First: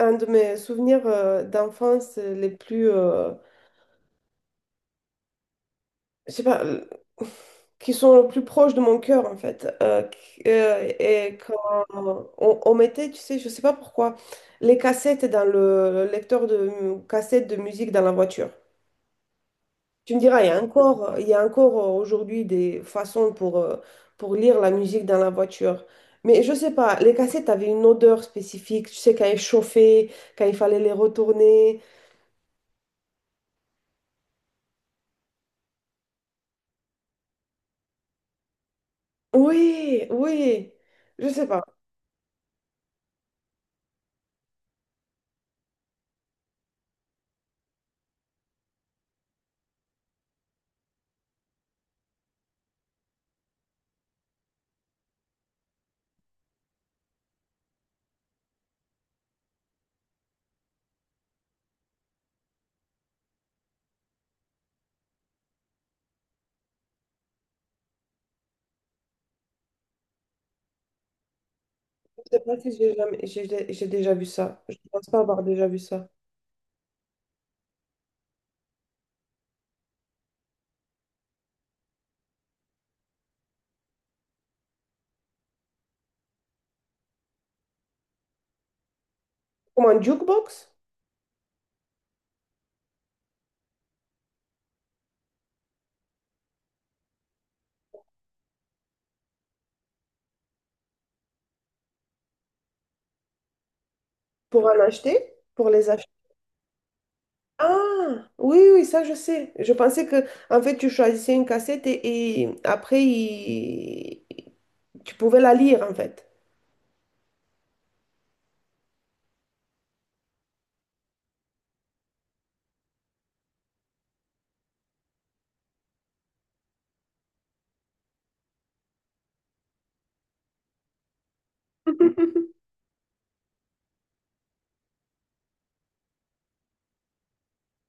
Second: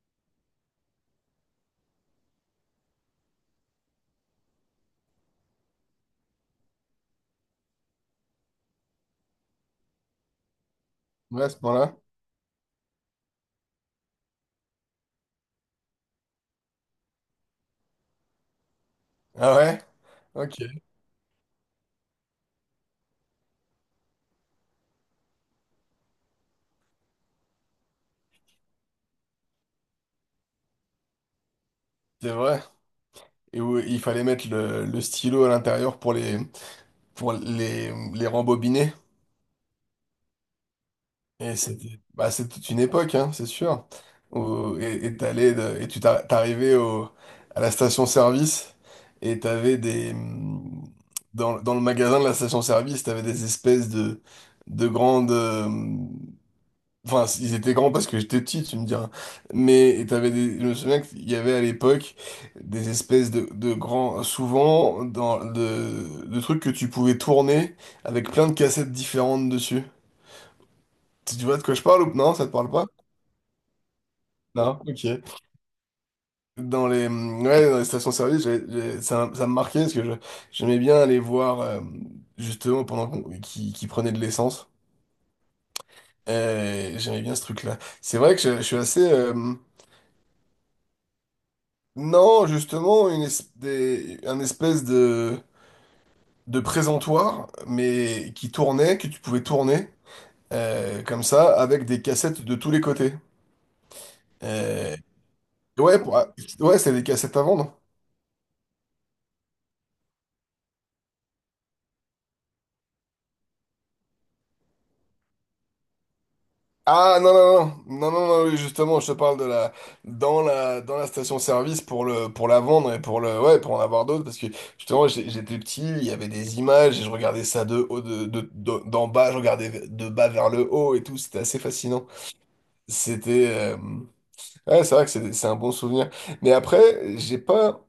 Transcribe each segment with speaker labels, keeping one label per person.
Speaker 1: Un de mes souvenirs d'enfance les plus, je sais pas, Qui sont les plus proches de mon cœur en fait. Euh, qui- euh, et
Speaker 2: Ouais, à ce
Speaker 1: quand
Speaker 2: point-là.
Speaker 1: on mettait, tu sais, je sais pas pourquoi, les cassettes dans le lecteur de cassettes de musique dans la voiture.
Speaker 2: Ah ouais?
Speaker 1: Tu me diras, il y
Speaker 2: Ok,
Speaker 1: a encore, il y a encore aujourd'hui des façons pour lire la musique dans la voiture. Mais je sais pas, les cassettes avaient une odeur spécifique. Tu sais, quand elles chauffaient, quand il fallait les retourner.
Speaker 2: c'est vrai. Et où il fallait mettre le stylo à l'intérieur pour les rembobiner.
Speaker 1: Oui, oui. Je sais
Speaker 2: Et
Speaker 1: pas.
Speaker 2: c'était bah, c'est toute une époque, hein, c'est sûr. Et t'arrivais au, à la station-service et dans le magasin de la station-service, t'avais des espèces de grandes... Enfin, ils étaient grands parce que j'étais petit, tu me diras. Mais et t'avais des... je me souviens qu'il y avait à l'époque des espèces de grands, souvent, dans, de trucs que tu pouvais tourner avec plein de cassettes différentes dessus. Tu vois de quoi je parle ou non?
Speaker 1: Je sais
Speaker 2: Ça te
Speaker 1: pas si
Speaker 2: parle pas?
Speaker 1: j'ai jamais... j'ai déjà vu ça. Je
Speaker 2: Non?
Speaker 1: pense pas
Speaker 2: Ok.
Speaker 1: avoir déjà vu ça.
Speaker 2: Dans les, mmh, ouais, dans les stations-service, ça, ça me marquait parce que j'aimais bien aller voir, justement, pendant qu'ils prenaient de l'essence. J'aimais bien ce truc-là. C'est vrai que je suis assez.
Speaker 1: Comme un jukebox
Speaker 2: Non, justement, un espèce de présentoir, mais qui tournait, que tu pouvais tourner, comme ça, avec des cassettes de tous les côtés.
Speaker 1: pour en
Speaker 2: Euh,
Speaker 1: acheter, pour les
Speaker 2: ouais,
Speaker 1: acheter.
Speaker 2: pour- ah, ouais, c'est des cassettes à vendre.
Speaker 1: Ah, oui, oui, ça je sais. Je pensais que en fait tu choisissais une cassette et après tu pouvais la lire en fait.
Speaker 2: Ah non, non, non, non, non, non, oui, justement, je te parle de la, dans la station-service pour le, pour la vendre et pour le, ouais, pour en avoir d'autres, parce que justement, j'étais petit, il y avait des images et je regardais ça de haut, de, d'en bas, je regardais de bas vers le haut et tout, c'était assez fascinant. C'était. Ouais, c'est vrai que c'est un bon souvenir. Mais après,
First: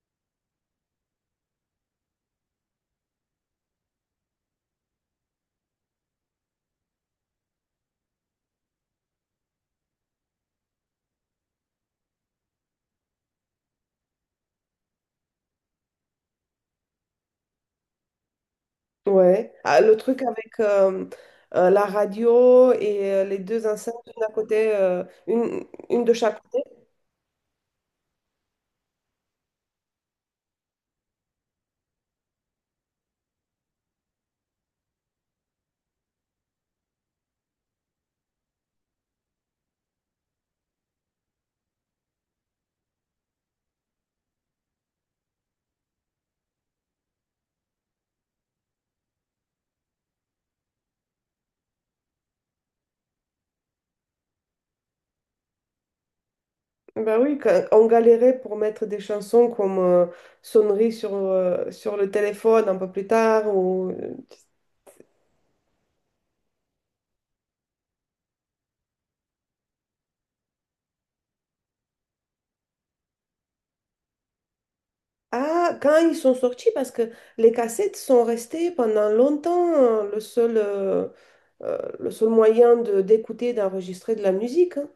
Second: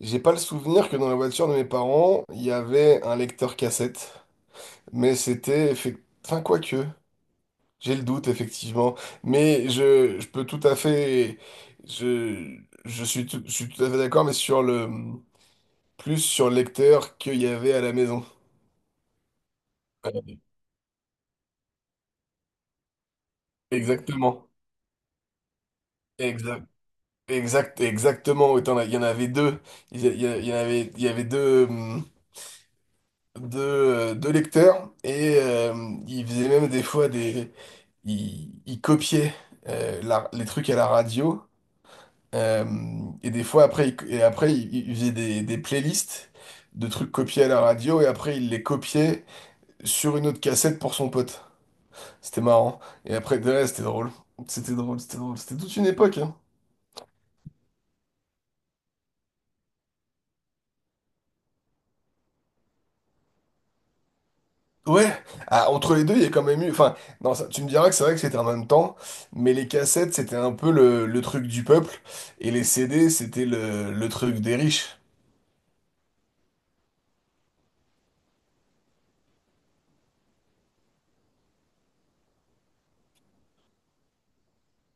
Speaker 2: j'ai pas le souvenir que dans la voiture de mes parents, il y avait un lecteur cassette. Enfin, quoique. J'ai le doute, effectivement. Mais je peux tout à fait. Je, je suis tout à fait d'accord, mais sur le. Plus sur le lecteur qu'il y avait à la maison.
Speaker 1: Ouais. Ah, le truc
Speaker 2: Ouais,
Speaker 1: avec la radio et les deux enceintes, une à
Speaker 2: exactement.
Speaker 1: côté, une de chaque.
Speaker 2: Exact, exact, exactement. Autant, là, il y en avait deux. Il y, a- il y a- il y en avait, il y avait deux. De lecteurs et il faisait même des fois des... il copiait les trucs à la radio, euh, et des fois après, il, et après il faisait des playlists de trucs copiés à la radio et après il les copiait sur une autre cassette pour son pote. C'était marrant. Et après, ouais, c'était drôle. C'était drôle, c'était drôle. C'était toute une époque, hein.
Speaker 1: Bah oui, quand on galérait pour mettre des chansons comme sonnerie sur le téléphone un peu plus tard.
Speaker 2: Ouais, ah, entre les deux, il y a quand même eu. Enfin, non, tu me diras que c'est vrai que c'était en même temps, mais les cassettes, c'était un peu le truc du peuple, et les CD, c'était le truc des riches.
Speaker 1: Ah, quand ils sont sortis, parce que les cassettes sont restées pendant longtemps le seul, le seul moyen d'écouter, d'enregistrer de la musique, hein.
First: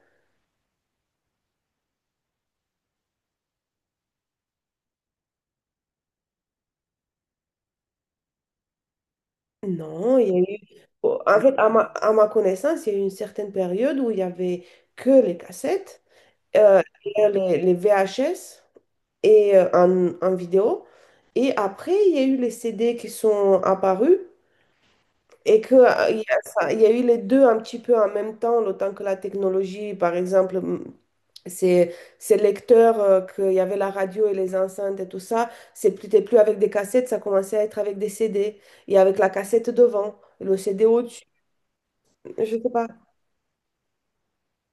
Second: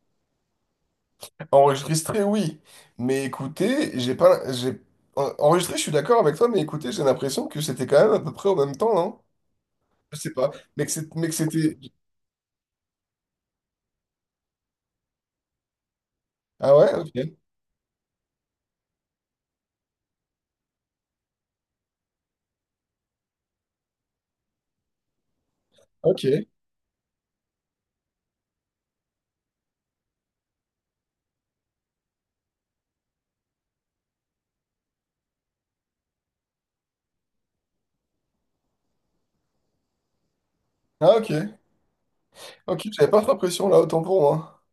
Speaker 2: Enregistrer, oui, mais écouter, j'ai pas. J'ai... Enregistrer, je suis d'accord avec toi, mais écouter, j'ai l'impression que c'était quand même à peu près au même temps, non?
Speaker 1: Non,
Speaker 2: Je
Speaker 1: il
Speaker 2: sais
Speaker 1: y a
Speaker 2: pas,
Speaker 1: eu...
Speaker 2: mais
Speaker 1: oh,
Speaker 2: mais que
Speaker 1: En fait,
Speaker 2: c'était.
Speaker 1: à ma connaissance, il y a eu une certaine période où il y avait que les cassettes,
Speaker 2: Ah ouais,
Speaker 1: et
Speaker 2: ok,
Speaker 1: les VHS. Et en vidéo. Et après, il y a eu les CD qui sont apparus et que, il y
Speaker 2: ok,
Speaker 1: a, il y a eu les deux un petit peu en même temps, le temps que la technologie, par exemple, ces, ces lecteurs, qu'il y avait la radio et les enceintes et tout ça, c'était plus avec des cassettes, ça commençait à être avec des CD et avec la cassette devant, le CD
Speaker 2: ah
Speaker 1: au-dessus,
Speaker 2: ok,
Speaker 1: je sais
Speaker 2: ok,
Speaker 1: pas.
Speaker 2: j'avais pas trop l'impression là, autant pour moi.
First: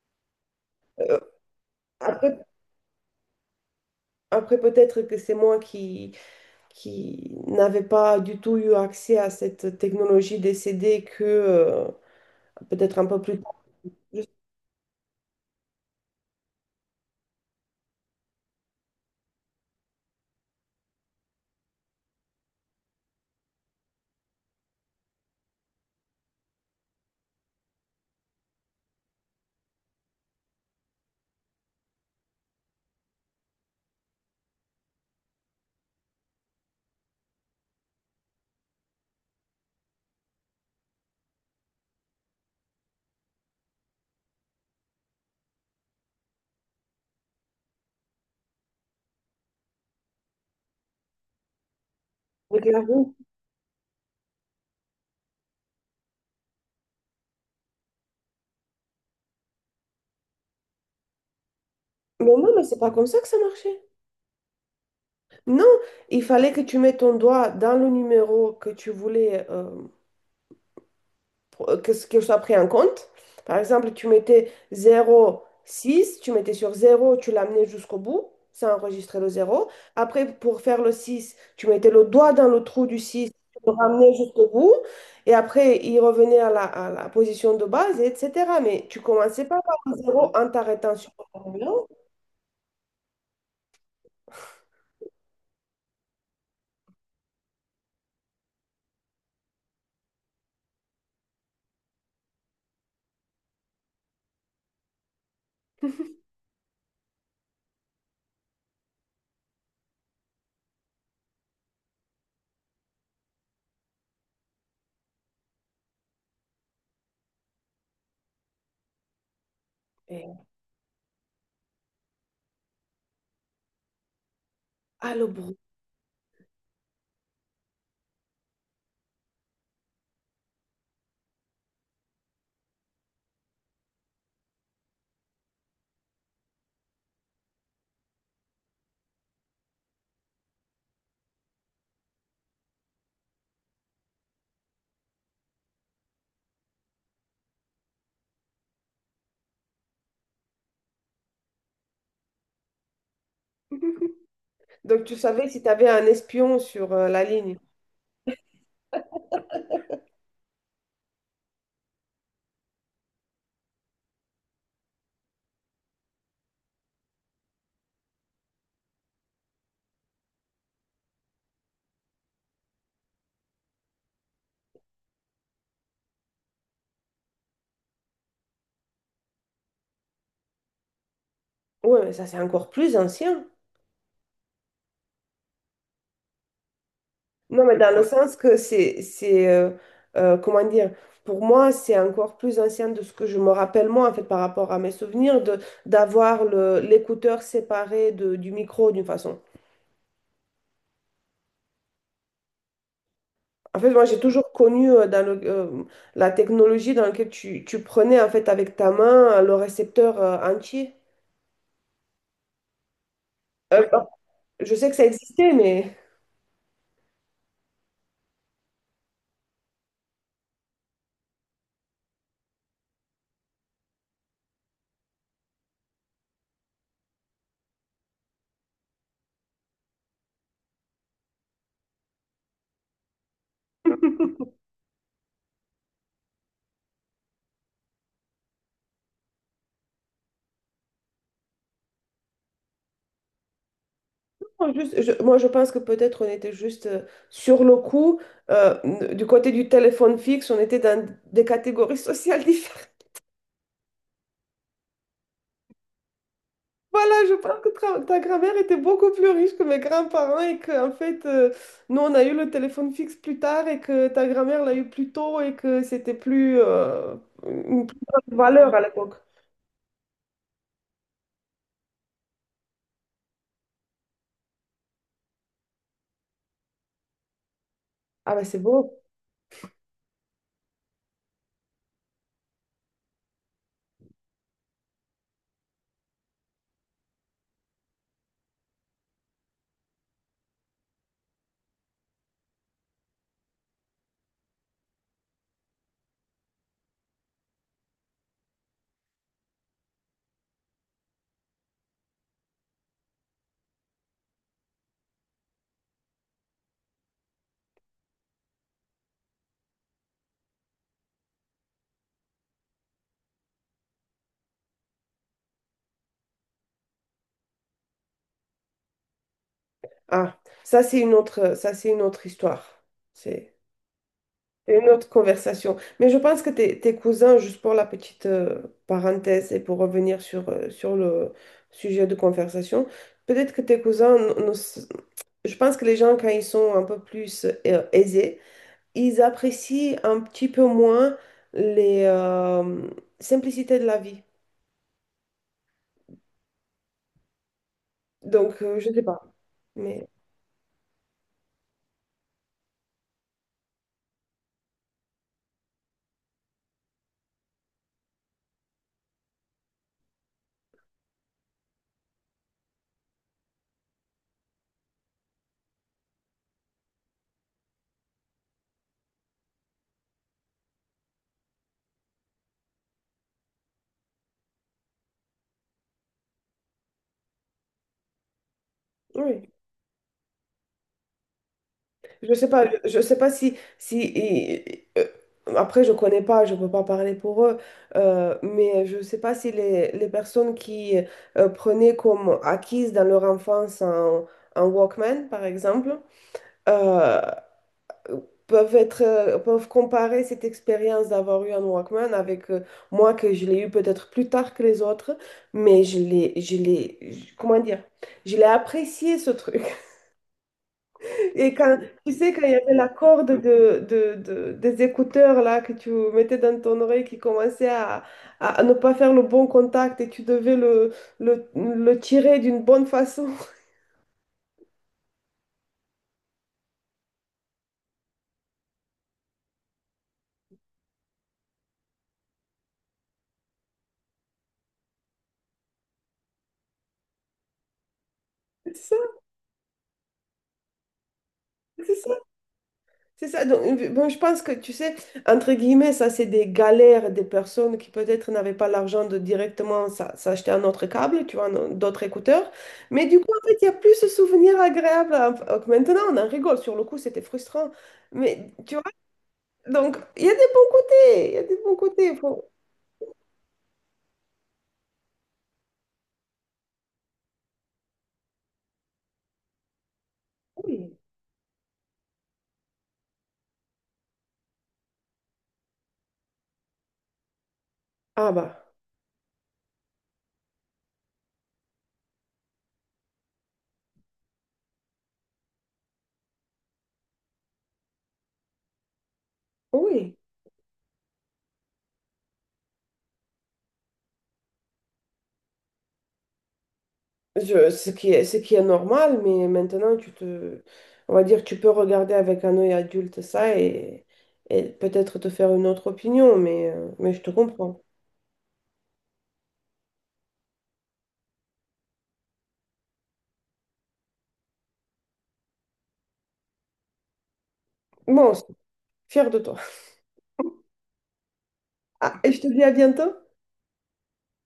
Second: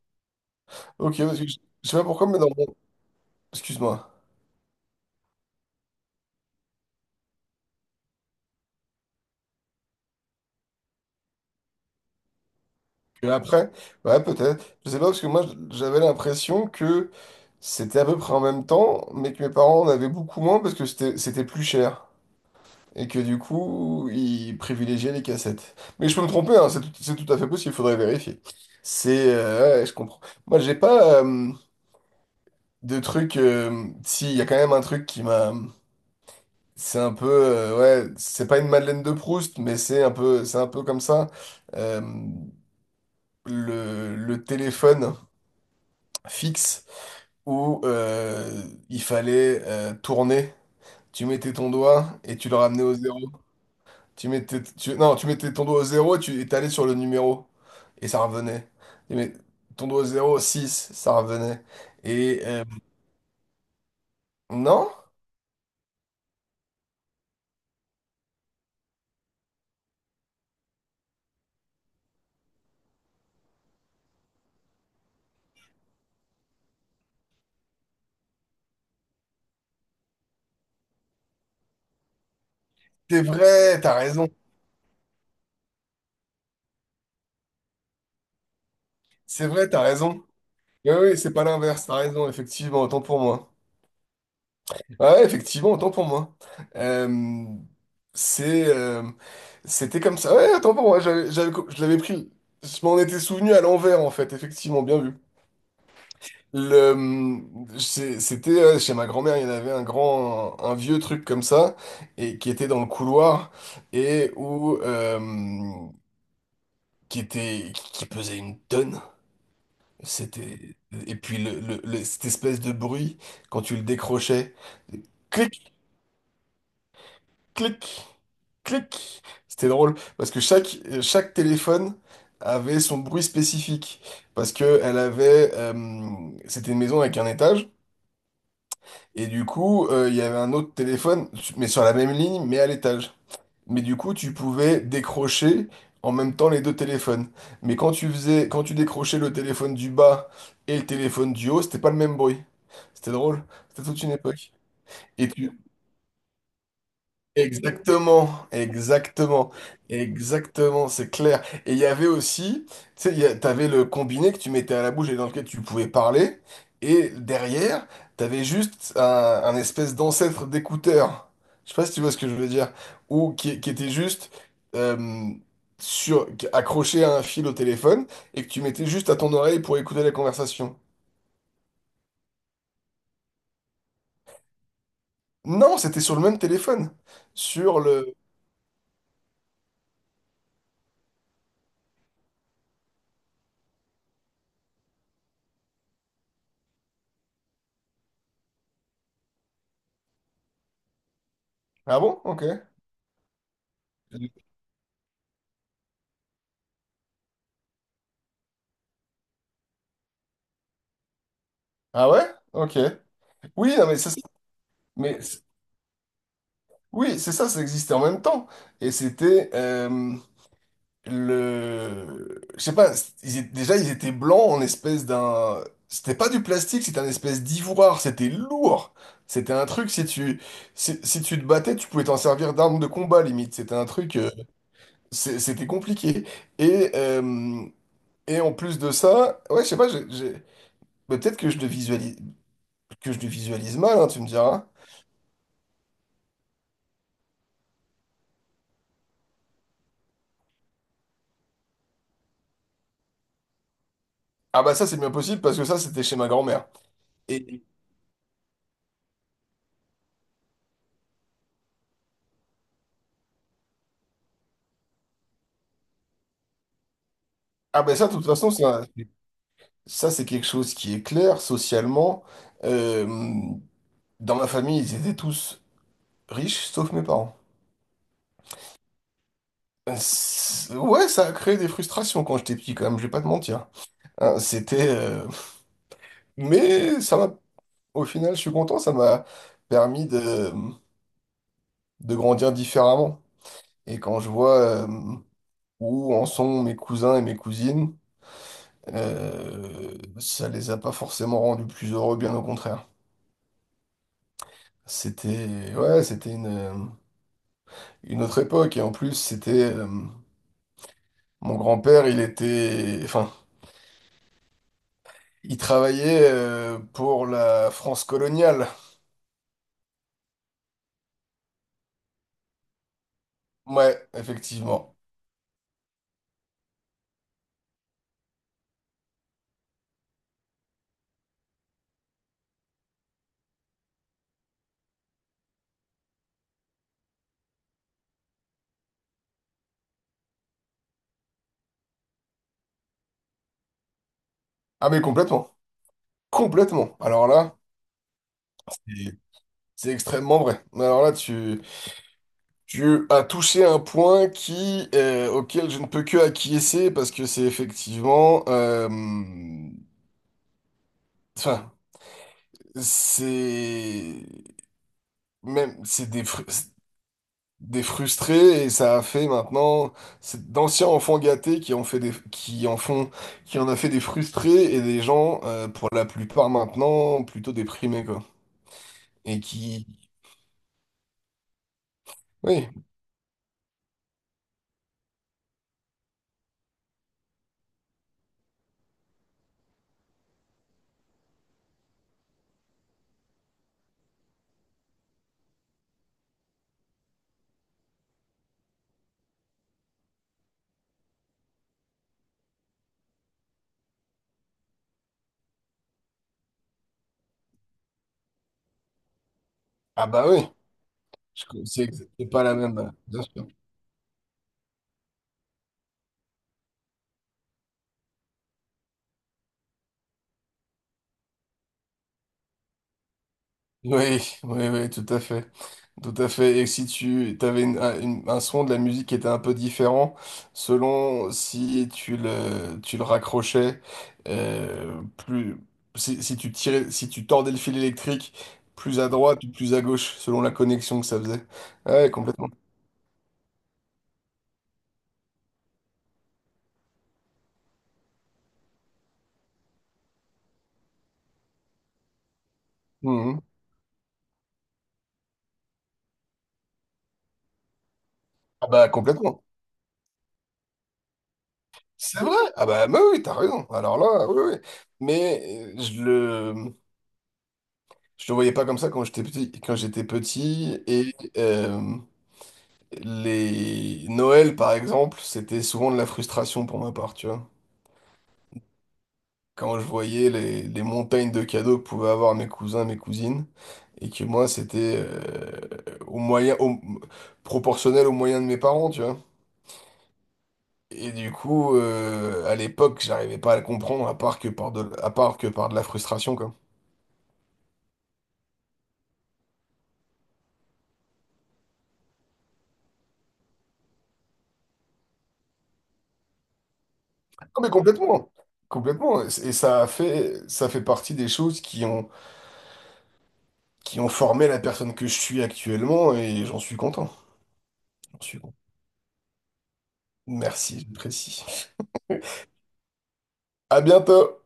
Speaker 2: Ok,
Speaker 1: Euh,
Speaker 2: parce que je sais pas pourquoi,
Speaker 1: après,
Speaker 2: mais dans mon. Excuse-moi.
Speaker 1: après peut-être que c'est moi qui n'avaient pas du tout eu accès à cette technologie des CD que peut-être un peu
Speaker 2: Et
Speaker 1: plus tard,
Speaker 2: après, ouais,
Speaker 1: juste
Speaker 2: peut-être. Je sais pas, parce que moi, j'avais l'impression que c'était à peu près en même temps, mais que mes parents en avaient beaucoup moins parce que c'était plus cher. Et que du coup, ils privilégiaient les cassettes. Mais je peux me tromper, hein, c'est tout à fait possible, il faudrait vérifier. Ouais, ouais, je comprends. Moi, j'ai pas de truc... si, il y a quand même un truc qui m'a... C'est un peu... euh, ouais, c'est pas une Madeleine de Proust, mais c'est un peu comme ça. Euh, le téléphone fixe. Où il fallait tourner. Tu mettais ton doigt et tu le
Speaker 1: avec la
Speaker 2: ramenais au
Speaker 1: roue.
Speaker 2: zéro. Non, tu mettais ton doigt au zéro et tu et t'allais sur le numéro. Et ça revenait. Tu mets ton doigt au zéro, 6, ça revenait.
Speaker 1: Mais
Speaker 2: Et
Speaker 1: non, mais
Speaker 2: euh,
Speaker 1: c'est pas comme ça que ça marchait.
Speaker 2: non,
Speaker 1: Non, il fallait que tu mettes ton doigt dans le numéro que tu voulais que soit pris en compte. Par exemple, tu mettais zéro virgule six, tu mettais sur zéro, tu l'amenais jusqu'au bout, ça enregistrait le zéro. Après, pour faire le 6, tu mettais le doigt dans le trou du
Speaker 2: c'est
Speaker 1: six, tu le
Speaker 2: vrai, t'as
Speaker 1: ramenais
Speaker 2: raison.
Speaker 1: jusqu'au bout, et après, il revenait à la position de base, et etc. Mais tu commençais
Speaker 2: C'est
Speaker 1: pas
Speaker 2: vrai,
Speaker 1: par
Speaker 2: t'as
Speaker 1: le
Speaker 2: raison.
Speaker 1: 0 en
Speaker 2: Oui,
Speaker 1: t'arrêtant sur
Speaker 2: oui, c'est pas
Speaker 1: le
Speaker 2: l'inverse,
Speaker 1: numéro.
Speaker 2: t'as raison, effectivement, autant pour moi. Ah ouais, effectivement, autant pour moi. Euh, c'est, euh, c'était comme ça. Ouais, autant pour moi. J'avais, je l'avais pris. Je m'en étais souvenu à l'envers, en fait. Effectivement, bien vu. Le, c'était chez ma grand-mère, il y en avait un grand, un, vieux truc comme ça, et qui était dans le couloir, et où, euh, qui était, qui pesait une tonne.
Speaker 1: Et...
Speaker 2: C'était, et puis cette espèce de bruit quand tu le décrochais.
Speaker 1: Ah, le bruit.
Speaker 2: Clic, clic, clic. C'était drôle parce que chaque, chaque téléphone avait son bruit spécifique parce que elle avait c'était une maison avec un étage et du coup il y avait un autre téléphone mais sur la même ligne mais à l'étage. Mais du coup tu pouvais décrocher en même temps les deux téléphones. Mais quand tu décrochais le téléphone du bas et le téléphone du haut, c'était pas le même bruit. C'était drôle, c'était toute une époque.
Speaker 1: Donc, tu
Speaker 2: Et
Speaker 1: savais
Speaker 2: tu
Speaker 1: si tu avais un espion sur la ligne.
Speaker 2: exactement, exactement, exactement, c'est clair. Et il y avait aussi, tu sais, t'avais le combiné que tu mettais à la bouche et dans lequel tu pouvais parler, et derrière, t'avais juste un espèce d'ancêtre d'écouteur. Je sais pas si tu vois ce que je veux dire, ou qui était juste euh, sur, accroché à un fil au téléphone et que tu mettais juste à ton oreille pour écouter la conversation.
Speaker 1: Ouais, mais ça, c'est encore plus ancien.
Speaker 2: Non, c'était sur le même téléphone,
Speaker 1: Non, mais
Speaker 2: sur
Speaker 1: dans le
Speaker 2: le.
Speaker 1: sens que c'est, comment dire, pour moi, c'est encore plus ancien de ce que je me rappelle moi, en fait, par rapport à mes souvenirs, de d'avoir le, l'écouteur séparé de, du micro, d'une façon.
Speaker 2: Ah bon? Ok.
Speaker 1: En fait, moi, j'ai toujours connu la technologie dans laquelle tu, tu prenais, en fait, avec ta main, le récepteur entier.
Speaker 2: Ah ouais? Ok. Oui,
Speaker 1: Euh,
Speaker 2: non, mais ça.
Speaker 1: je sais que ça
Speaker 2: Mais c-
Speaker 1: existait, mais...
Speaker 2: oui, c'est ça, ça existait en même temps. Et c'était le... Je sais pas, déjà ils étaient blancs en espèce d'un... C'était pas du plastique, c'était un espèce d'ivoire, c'était lourd. C'était un truc, si tu, si, si tu te battais, tu pouvais t'en servir d'arme de combat, limite. C'était un truc, c'est- c'était compliqué. Et, euh, et en plus de ça, ouais, je sais pas, mais peut-être que je le visualise, que je le visualise mal, hein, tu me diras.
Speaker 1: Non, moi, je pense que peut-être on était juste sur le coup. euh, du côté du téléphone fixe, on était dans des catégories sociales différentes.
Speaker 2: Ah bah ça, c'est bien possible, parce que ça, c'était chez ma grand-mère.
Speaker 1: Voilà, je pense
Speaker 2: Et
Speaker 1: que ta grand-mère était beaucoup plus riche que mes grands-parents et qu'en fait, nous, on a eu le téléphone fixe plus tard et que ta grand-mère l'a eu plus tôt et que c'était
Speaker 2: ah
Speaker 1: une
Speaker 2: ben
Speaker 1: plus
Speaker 2: ça, de toute
Speaker 1: grande
Speaker 2: façon,
Speaker 1: valeur à
Speaker 2: ça,
Speaker 1: l'époque.
Speaker 2: ça c'est quelque chose qui est clair socialement. Euh, Dans ma famille, ils étaient tous riches, sauf mes parents.
Speaker 1: Ah, ben c'est beau.
Speaker 2: Ouais, ça a créé des frustrations quand j'étais petit, quand même, je vais pas te mentir. Hein, c'était... euh, Mais ça m'a... Au final, je suis content, ça m'a permis de grandir différemment. Et quand je vois où en sont mes cousins et mes cousines, ça les a pas forcément rendus plus heureux, bien au contraire. Ouais, c'était une autre époque. Et en plus, c'était mon grand-père, il était, enfin, il travaillait pour la France coloniale.
Speaker 1: Ah, ça c'est une autre, ça c'est une autre histoire. C'est
Speaker 2: Ouais,
Speaker 1: une
Speaker 2: effectivement.
Speaker 1: autre conversation. Mais je pense que tes, tes cousins, juste pour la petite parenthèse et pour revenir sur le sujet de conversation, peut-être que tes cousins, n- ne s- je pense que les gens, quand ils sont un peu plus aisés, ils apprécient un petit peu moins les simplicités de la vie.
Speaker 2: Ah mais complètement, complètement. Alors là,
Speaker 1: Donc, je ne sais
Speaker 2: c'est
Speaker 1: pas.
Speaker 2: c'est
Speaker 1: Mais
Speaker 2: extrêmement vrai. Alors là, tu as touché un point qui, auquel je ne peux que acquiescer parce que c'est effectivement, enfin, c'est même, des frustrés et ça a fait maintenant c'est d'anciens enfants gâtés qui en font qui en a fait des frustrés et des gens pour la plupart maintenant plutôt déprimés quoi et
Speaker 1: oui,
Speaker 2: qui oui
Speaker 1: je sais pas si, après je connais pas, je peux pas parler pour eux, mais je sais pas si les, les personnes qui prenaient comme acquise dans leur enfance un Walkman, par exemple, euh, peuvent être, peuvent comparer cette expérience d'avoir eu un Walkman avec moi que je l'ai eu peut-être plus tard que les autres, mais je l'ai, comment dire, je l'ai apprécié ce truc.
Speaker 2: ah bah oui
Speaker 1: Et
Speaker 2: Je-
Speaker 1: quand,
Speaker 2: c'est
Speaker 1: tu
Speaker 2: c'est
Speaker 1: sais, quand
Speaker 2: pas
Speaker 1: il
Speaker 2: la
Speaker 1: y avait la
Speaker 2: même bien
Speaker 1: corde
Speaker 2: sûr.
Speaker 1: de, des écouteurs là que tu mettais dans ton oreille qui commençait à, à ne pas faire le bon contact et tu devais le tirer d'une bonne façon.
Speaker 2: Oui, oui, oui, tout à fait. Tout à fait. Et si tu avais un son de la musique qui était un peu différent, selon si tu le, tu le raccrochais, plus, si, si tu tirais, si tu tordais le fil électrique
Speaker 1: C'est ça,
Speaker 2: plus à droite ou plus à gauche, selon la connexion que ça faisait. Ah
Speaker 1: c'est
Speaker 2: ouais,
Speaker 1: ça.
Speaker 2: complètement.
Speaker 1: C'est ça. Donc, bon, je pense que, tu sais, entre guillemets, ça, c'est des galères des personnes qui peut-être n'avaient pas l'argent de directement s'acheter un autre câble, tu vois, d'autres écouteurs. Mais du coup,
Speaker 2: Mhm.
Speaker 1: en fait, il y a plus ce souvenir agréable. À- que Maintenant, on en rigole. Sur le coup, c'était frustrant. Mais,
Speaker 2: Ah
Speaker 1: tu vois,
Speaker 2: bah, complètement.
Speaker 1: donc, il y a des bons côtés. Il y a des bons côtés.
Speaker 2: C'est vrai.
Speaker 1: Faut-
Speaker 2: Ah bah, mais oui, t'as raison. Alors là, oui, oui. Mais euh, je le, je le voyais pas comme ça quand j'étais petit,
Speaker 1: Oui.
Speaker 2: les Noël, par exemple, c'était souvent de la frustration pour ma part, tu vois.
Speaker 1: Ah bah,
Speaker 2: Quand je voyais les montagnes de cadeaux que pouvaient avoir mes cousins, mes cousines, et que moi, c'était au moyen, au- proportionnel aux moyens de mes parents, tu vois.
Speaker 1: oui.
Speaker 2: Et du coup, à l'époque, j'arrivais pas à le comprendre, à part que par de, à part que par de la frustration, quoi.
Speaker 1: Ce qui est, ce qui est normal, mais maintenant, tu te, on va dire, tu peux regarder avec un œil adulte ça et peut-être te faire une autre opinion, mais je te
Speaker 2: Non, mais
Speaker 1: comprends.
Speaker 2: complètement, complètement. Et ça a fait, ça fait partie des choses qui ont formé la personne que je suis actuellement, et j'en suis content. J'en
Speaker 1: Bon,
Speaker 2: suis
Speaker 1: fier de toi.
Speaker 2: merci, je précise.
Speaker 1: Ah, et je te dis à bientôt.
Speaker 2: À bientôt!